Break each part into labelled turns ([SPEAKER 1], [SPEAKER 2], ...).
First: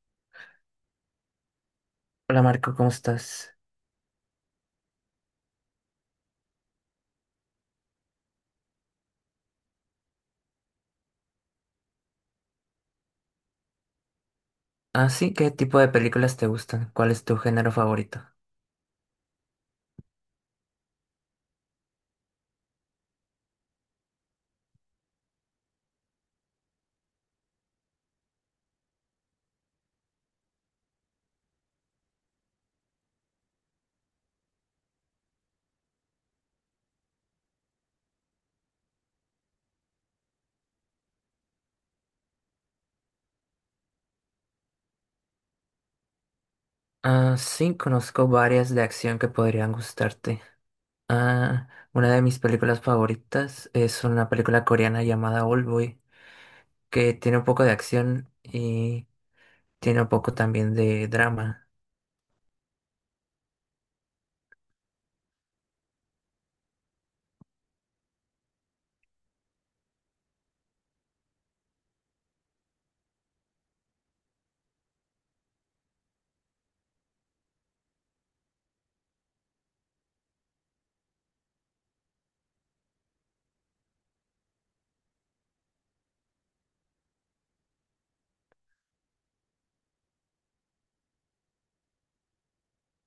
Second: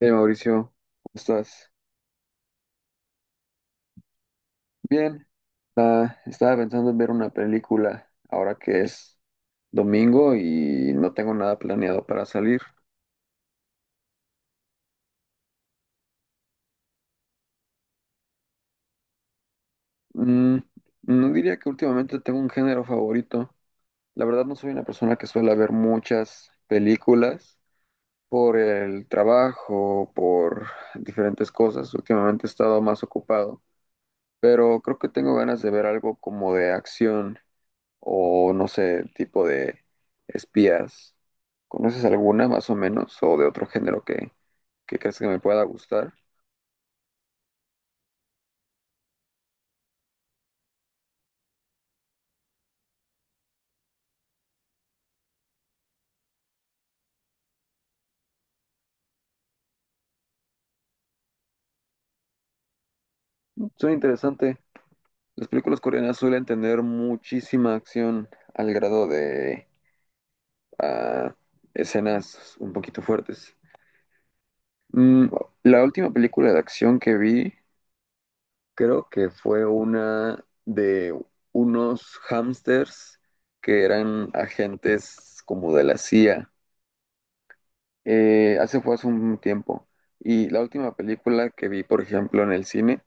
[SPEAKER 1] Hey Mauricio, ¿cómo estás?
[SPEAKER 2] Hola Marco, ¿cómo estás?
[SPEAKER 1] Bien, estaba pensando en ver una película ahora que es domingo y no tengo nada planeado para salir.
[SPEAKER 2] Ah, sí, ¿qué tipo de películas te gustan? ¿Cuál es tu género favorito?
[SPEAKER 1] Mm, no diría que últimamente tengo un género favorito. La verdad no soy una persona que suele ver muchas películas por el trabajo, por diferentes cosas. Últimamente he estado más ocupado, pero creo que tengo ganas de ver algo como de acción, o no sé, tipo de espías. ¿Conoces alguna más o menos o de otro género que crees que me pueda gustar?
[SPEAKER 2] Ah, sí, conozco varias de acción que podrían gustarte. Ah, una de mis películas favoritas es una película coreana llamada Oldboy que tiene un poco de acción y tiene un poco también de drama.
[SPEAKER 1] Suena interesante. Las películas coreanas suelen tener muchísima acción al grado de ah, escenas un poquito fuertes. Mm, la última película de acción que vi creo que fue una de unos hamsters que eran agentes como de la CIA. Hace Fue hace un tiempo. Y la última película que vi, por ejemplo, en el cine,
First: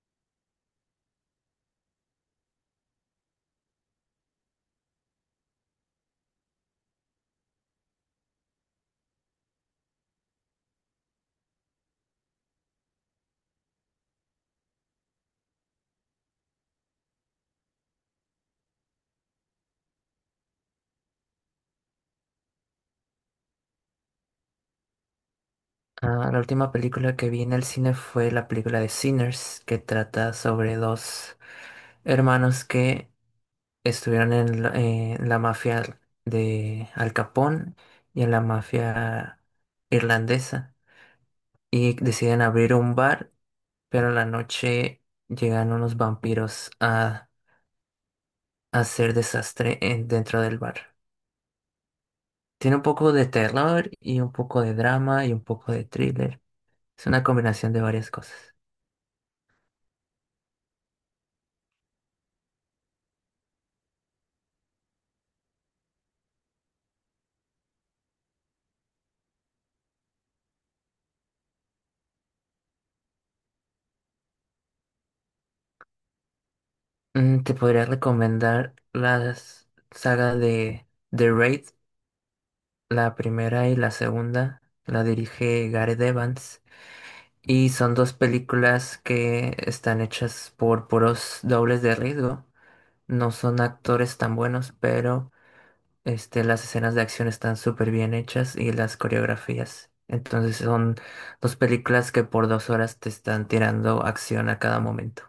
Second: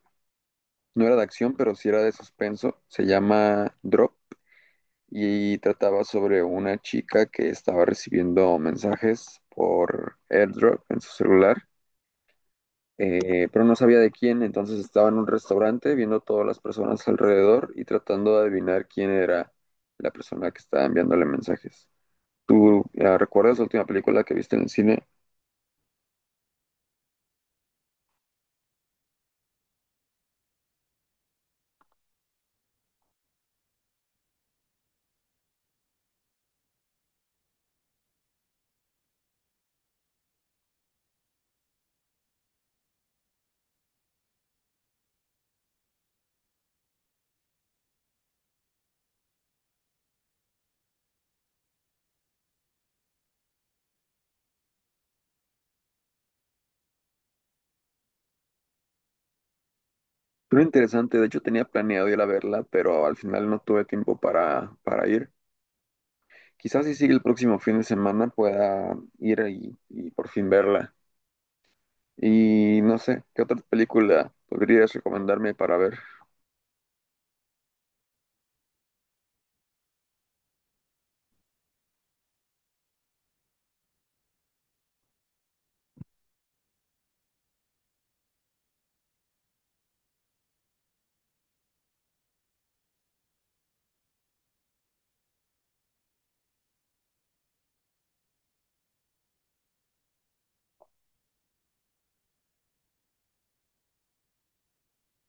[SPEAKER 1] no era de acción, pero sí era de suspenso. Se llama Drop y trataba sobre una chica que estaba recibiendo mensajes por AirDrop en su celular, pero no sabía de quién. Entonces estaba en un restaurante viendo todas las personas alrededor y tratando de adivinar quién era la persona que estaba enviándole mensajes. ¿Tú recuerdas la última película que viste en el cine?
[SPEAKER 2] Ah, la última película que vi en el cine fue la película de Sinners, que trata sobre dos hermanos que estuvieron en la mafia de Al Capone y en la mafia irlandesa y deciden abrir un bar, pero en la noche llegan unos vampiros a hacer desastre dentro del bar. Tiene un poco de terror y un poco de drama y un poco de thriller. Es una combinación de varias cosas.
[SPEAKER 1] Muy interesante, de hecho tenía planeado ir a verla, pero al final no tuve tiempo para ir. Quizás si sigue el próximo fin de semana pueda ir y por fin verla. Y no sé, ¿qué otra película podrías recomendarme para ver?
[SPEAKER 2] Mm, te podría recomendar la saga de The Raid, la primera y la segunda. La dirige Gareth Evans. Y son dos películas que están hechas por puros dobles de riesgo. No son actores tan buenos, pero las escenas de acción están súper bien hechas y las coreografías. Entonces son dos películas que por 2 horas te están tirando acción a cada momento.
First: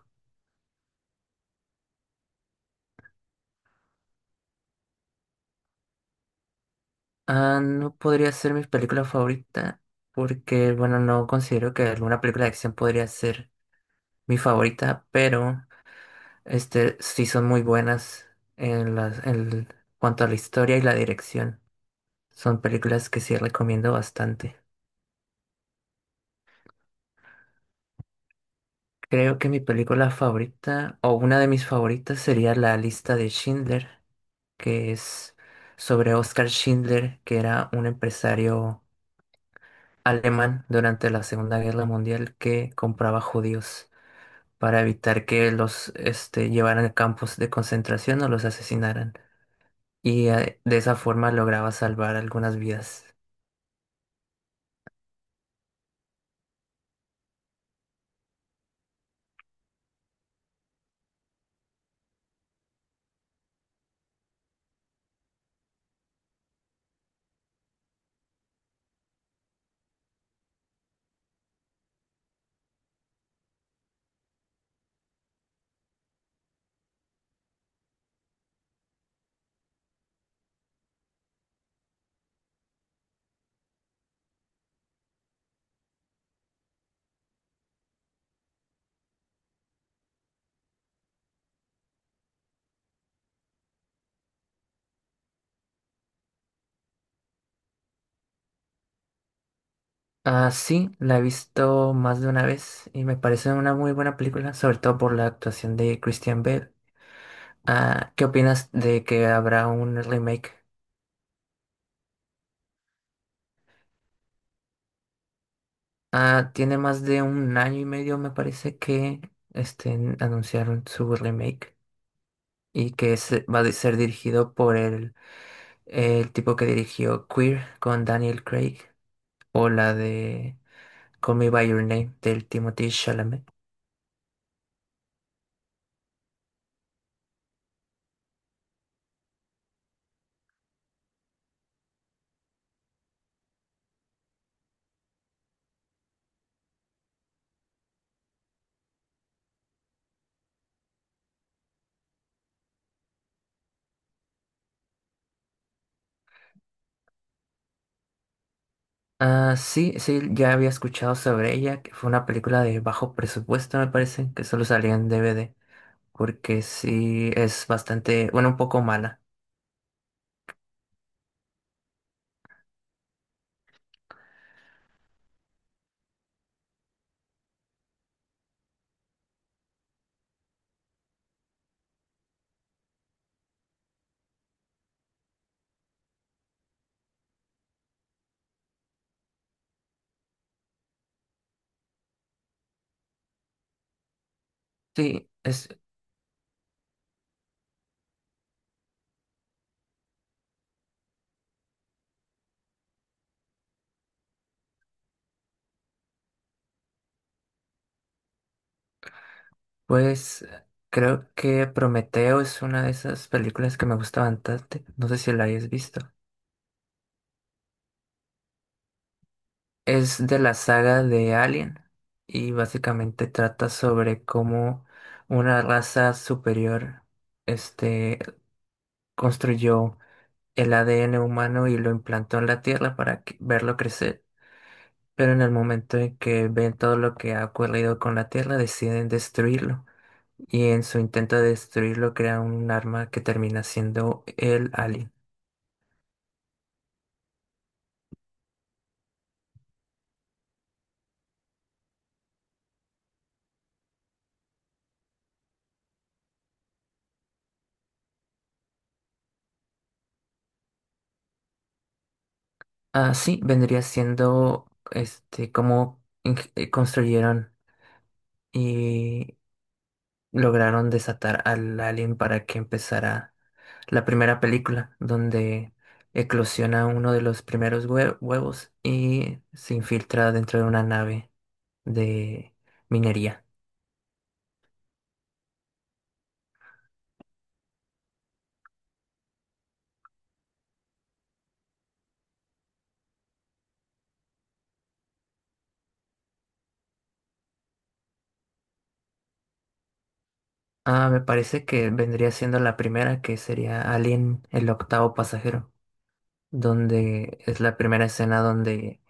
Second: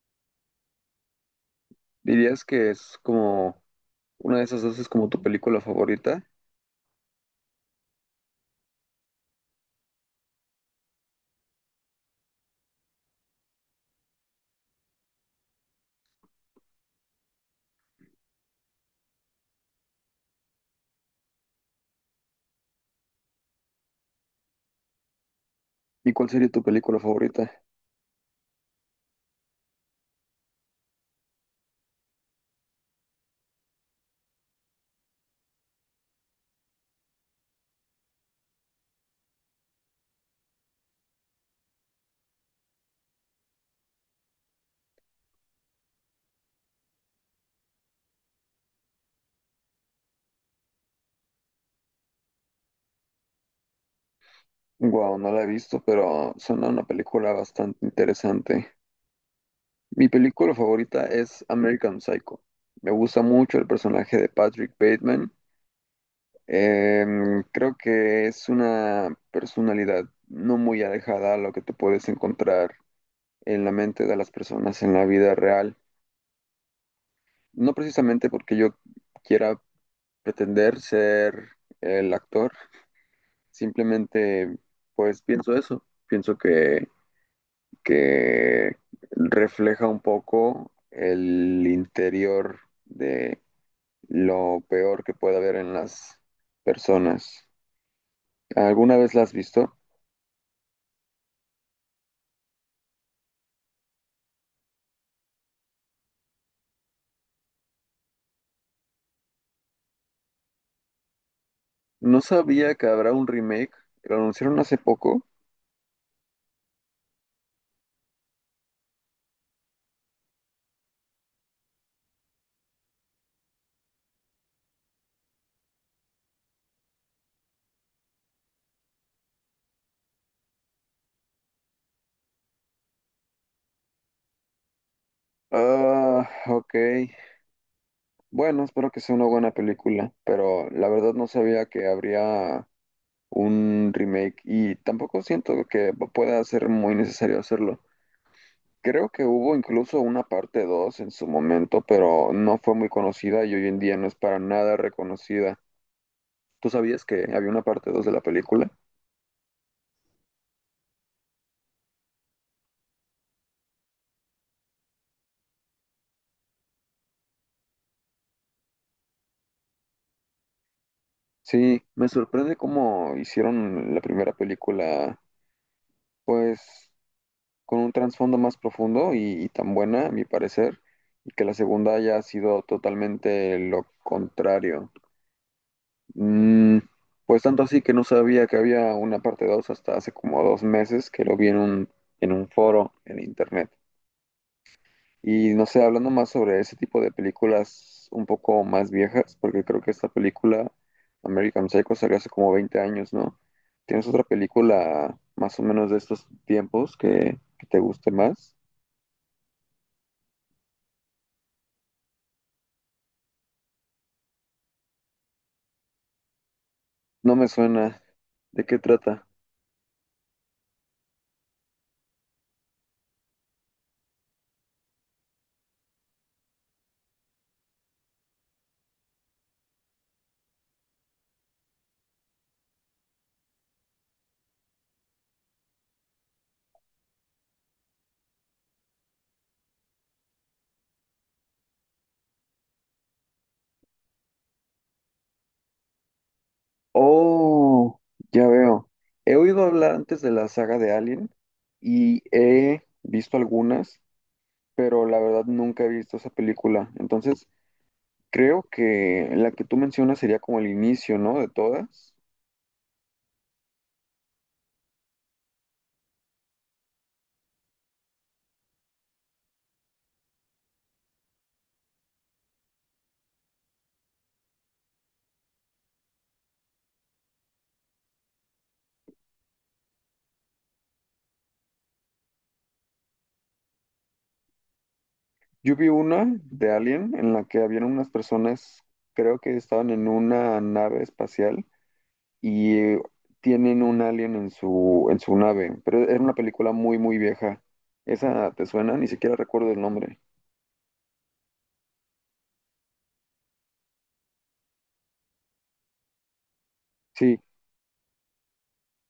[SPEAKER 1] ¿Dirías que es como una de esas dos es como tu película favorita?
[SPEAKER 2] Ah, no podría ser mi película favorita porque, bueno, no considero que alguna película de acción podría ser mi favorita, pero sí son muy buenas en cuanto a la historia y la dirección. Son películas que sí recomiendo bastante.
[SPEAKER 1] ¿Y cuál sería tu película favorita?
[SPEAKER 2] Creo que mi película favorita, o una de mis favoritas, sería La lista de Schindler, que es sobre Oskar Schindler, que era un empresario alemán durante la Segunda Guerra Mundial que compraba judíos para evitar que llevaran a campos de concentración o los asesinaran. Y de esa forma lograba salvar algunas vidas.
[SPEAKER 1] Wow, no la he visto, pero suena una película bastante interesante. Mi película favorita es American Psycho. Me gusta mucho el personaje de Patrick Bateman. Creo que es una personalidad no muy alejada a lo que te puedes encontrar en la mente de las personas en la vida real. No precisamente porque yo quiera pretender ser el actor, simplemente pues pienso eso, pienso que refleja un poco el interior de lo peor que puede haber en las personas. ¿Alguna vez la has visto?
[SPEAKER 2] Ah, sí, la he visto más de una vez y me parece una muy buena película, sobre todo por la actuación de Christian Bale. Ah, ¿qué opinas de que habrá un remake?
[SPEAKER 1] No sabía que habrá un remake. Lo anunciaron hace poco.
[SPEAKER 2] Ah, tiene más de un año y medio, me parece, que este, anunciaron su remake y que va a ser dirigido por el tipo que dirigió Queer con Daniel Craig o la de Call Me By Your Name del Timothée Chalamet.
[SPEAKER 1] Ah, ok. Bueno, espero que sea una buena película, pero la verdad no sabía que habría un remake y tampoco siento que pueda ser muy necesario hacerlo. Creo que hubo incluso una parte 2 en su momento, pero no fue muy conocida y hoy en día no es para nada reconocida. ¿Tú sabías que había una parte dos de la película?
[SPEAKER 2] Ah, sí, sí, ya había escuchado sobre ella, que fue una película de bajo presupuesto, me parece, que solo salía en DVD, porque sí es bastante, bueno, un poco mala.
[SPEAKER 1] Sí, me sorprende cómo hicieron la primera película, pues con un trasfondo más profundo y tan buena, a mi parecer, y que la segunda haya sido totalmente lo contrario. Mm, pues tanto así que no sabía que había una parte 2 hasta hace como dos meses que lo vi en un foro en internet.
[SPEAKER 2] Sí,
[SPEAKER 1] Y no
[SPEAKER 2] es,
[SPEAKER 1] sé, hablando más sobre ese tipo de películas un poco más viejas, porque creo que esta película, American Psycho, salió hace como 20 años, ¿no? ¿Tienes otra película más o menos de estos tiempos que te guste más?
[SPEAKER 2] pues, creo que Prometeo es una de esas películas que me gusta bastante, no sé si la hayas visto.
[SPEAKER 1] No me suena. ¿De qué trata?
[SPEAKER 2] Es de la saga de Alien y básicamente trata sobre cómo una raza superior, este, construyó el ADN humano y lo implantó en la Tierra para verlo crecer. Pero en el momento en que ven todo lo que ha ocurrido con la Tierra, deciden destruirlo. Y en su intento de destruirlo, crean un arma que termina siendo el alien.
[SPEAKER 1] Oh, ya veo. He oído hablar antes de la saga de Alien y he visto algunas, pero la verdad nunca he visto esa película. Entonces, creo que la que tú mencionas sería como el inicio, ¿no? De todas.
[SPEAKER 2] Ah, sí, vendría siendo cómo construyeron y lograron desatar al alien para que empezara la primera película, donde eclosiona uno de los primeros huevos y se infiltra dentro de una nave de minería.
[SPEAKER 1] Yo vi una de Alien en la que habían unas personas, creo que estaban en una nave espacial y tienen un alien en su nave, pero era una película muy, muy vieja. ¿Esa te suena? Ni siquiera recuerdo el nombre.
[SPEAKER 2] Ah, me parece que vendría siendo la primera, que sería Alien, el octavo pasajero, donde
[SPEAKER 1] Sí,
[SPEAKER 2] es la primera escena donde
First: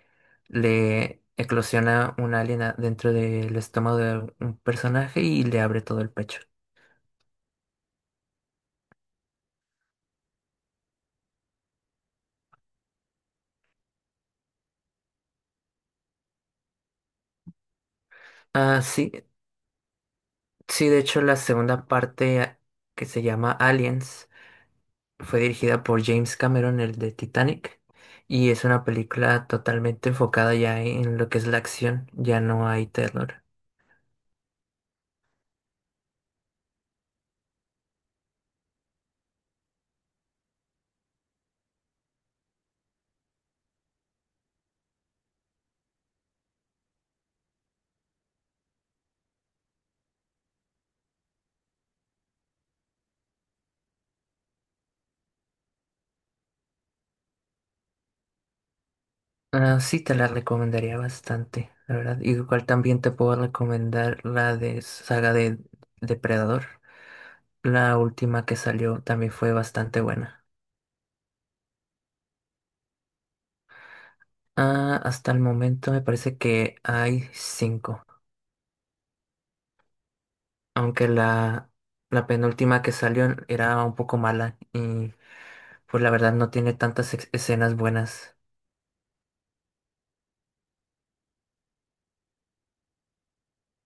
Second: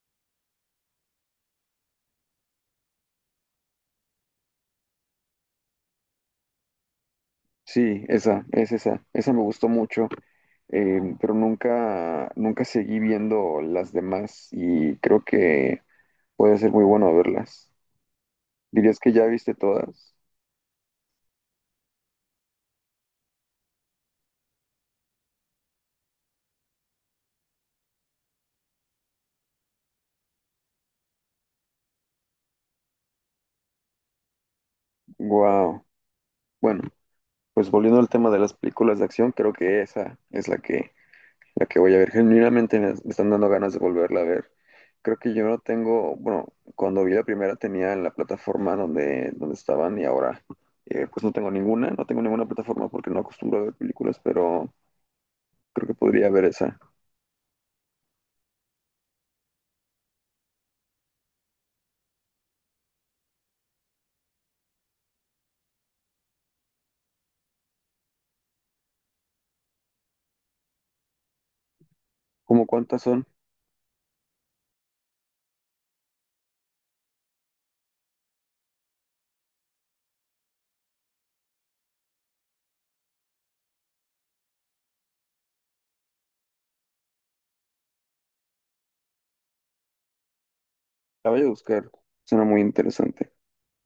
[SPEAKER 2] le eclosiona un alien dentro del estómago de un personaje y le abre todo el pecho.
[SPEAKER 1] sí, esa, es esa. Esa me gustó mucho, pero nunca, nunca seguí viendo las demás y creo que puede ser muy bueno verlas.
[SPEAKER 2] Ah,
[SPEAKER 1] ¿Dirías
[SPEAKER 2] sí,
[SPEAKER 1] que ya viste todas?
[SPEAKER 2] sí, de hecho la segunda parte que se llama Aliens. Fue dirigida por James Cameron, el de Titanic, y es una película totalmente enfocada ya en lo que es la acción, ya no hay terror.
[SPEAKER 1] Wow. Bueno, pues volviendo al tema de las películas de acción, creo que esa es la que voy a ver. Genuinamente me están dando ganas de volverla a ver. Creo que yo no tengo, bueno, cuando vi la primera tenía la plataforma donde estaban y ahora pues no tengo ninguna, plataforma porque no acostumbro a ver películas, pero creo que podría ver esa.
[SPEAKER 2] Ah, sí, te la recomendaría bastante, la verdad. Igual también te puedo recomendar la de saga de Depredador. La última que salió también fue bastante buena.
[SPEAKER 1] ¿Cómo cuántas son?
[SPEAKER 2] Ah, hasta el momento me parece que hay cinco, aunque la penúltima que salió era un poco mala y pues la verdad no tiene tantas escenas buenas.
[SPEAKER 1] La voy a buscar, suena muy interesante.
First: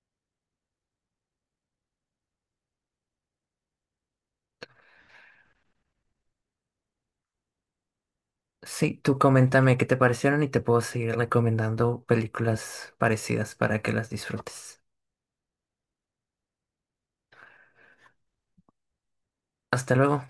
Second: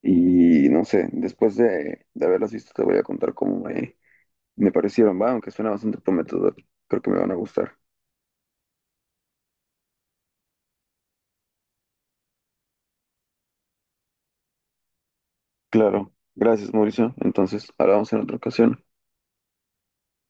[SPEAKER 1] Y no sé, después de haberlas visto te voy a contar cómo me parecieron, va, aunque suena bastante prometedor, creo que me van a gustar.
[SPEAKER 2] Sí, tú coméntame qué te parecieron y te puedo seguir recomendando películas parecidas para que las disfrutes.
[SPEAKER 1] Claro, gracias Mauricio, entonces hablamos en otra ocasión.
[SPEAKER 2] Hasta luego.